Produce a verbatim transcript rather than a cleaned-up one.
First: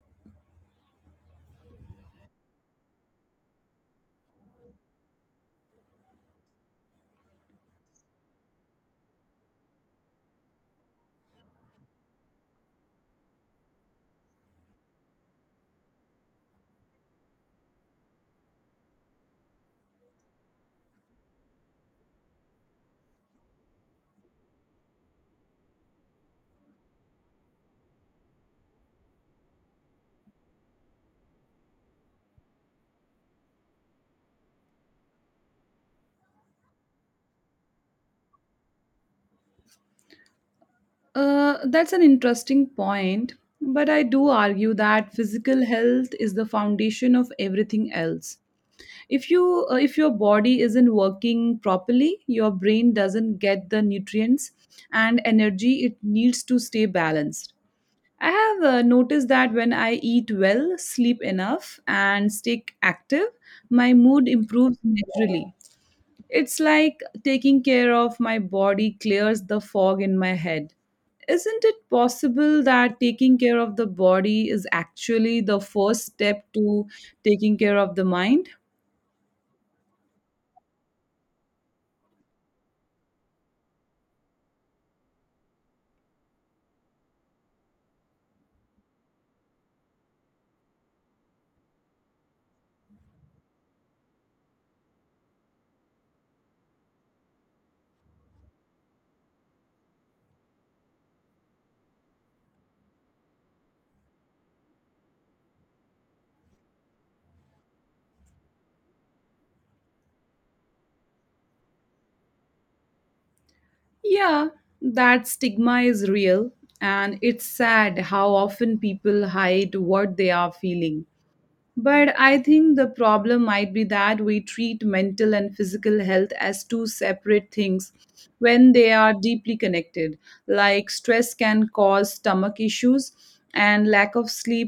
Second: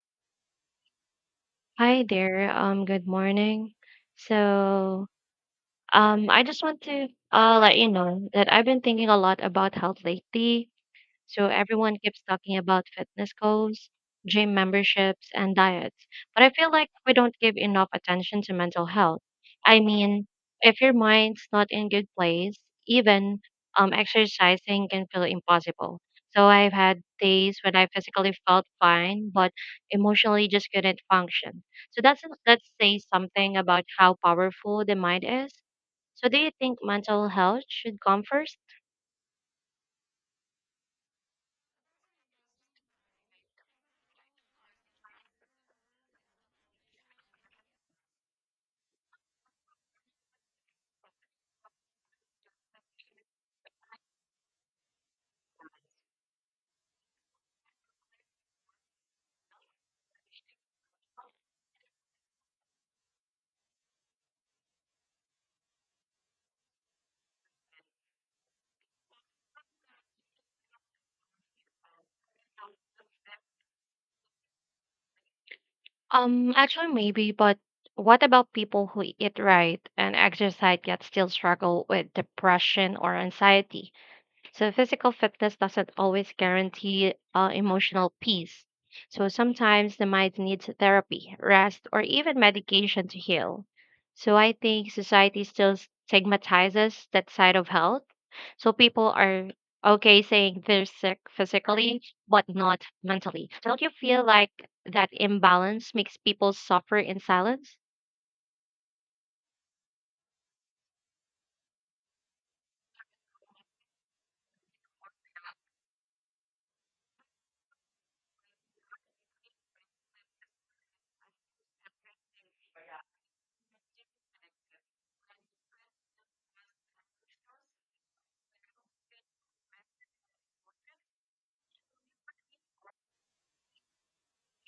Hi there. Um, good morning. So, um, I just want to uh let you know that I've been thinking a lot about health lately. So everyone keeps talking about fitness goals, gym memberships, and diets. But I feel like we don't give enough attention to mental health. I mean, if your mind's not in good place, even um, exercising can feel impossible. So I've had days when I physically felt fine, but emotionally just couldn't function. So that's that says something about how powerful the mind is. So do you think mental health should come first? Uh, that's an interesting point, but I do argue that physical health is the foundation of everything else. If you uh, if your body isn't working properly, your brain doesn't get the nutrients and energy it needs to stay balanced. I have uh, noticed that when I eat well, sleep enough, and stay active, my mood improves naturally. It's like taking care of my body clears the fog in my head. Isn't it possible that taking care of the body is actually the first step Um, to Actually, maybe, taking but care of the what mind? about people who eat right and exercise yet still struggle with depression or anxiety? So physical fitness doesn't always guarantee uh, emotional peace. So sometimes the mind needs therapy, rest, or even medication to heal. So I think society still stigmatizes that side of health. So people are okay saying they're sick physically, but not mentally. So don't you feel like that imbalance makes people suffer in silence? Yeah, that stigma is real, and it's sad how often people hide what they are feeling. But I think the problem might be that we treat mental and physical health as two separate things when they are deeply connected. Like stress can cause stomach issues, and lack of sleep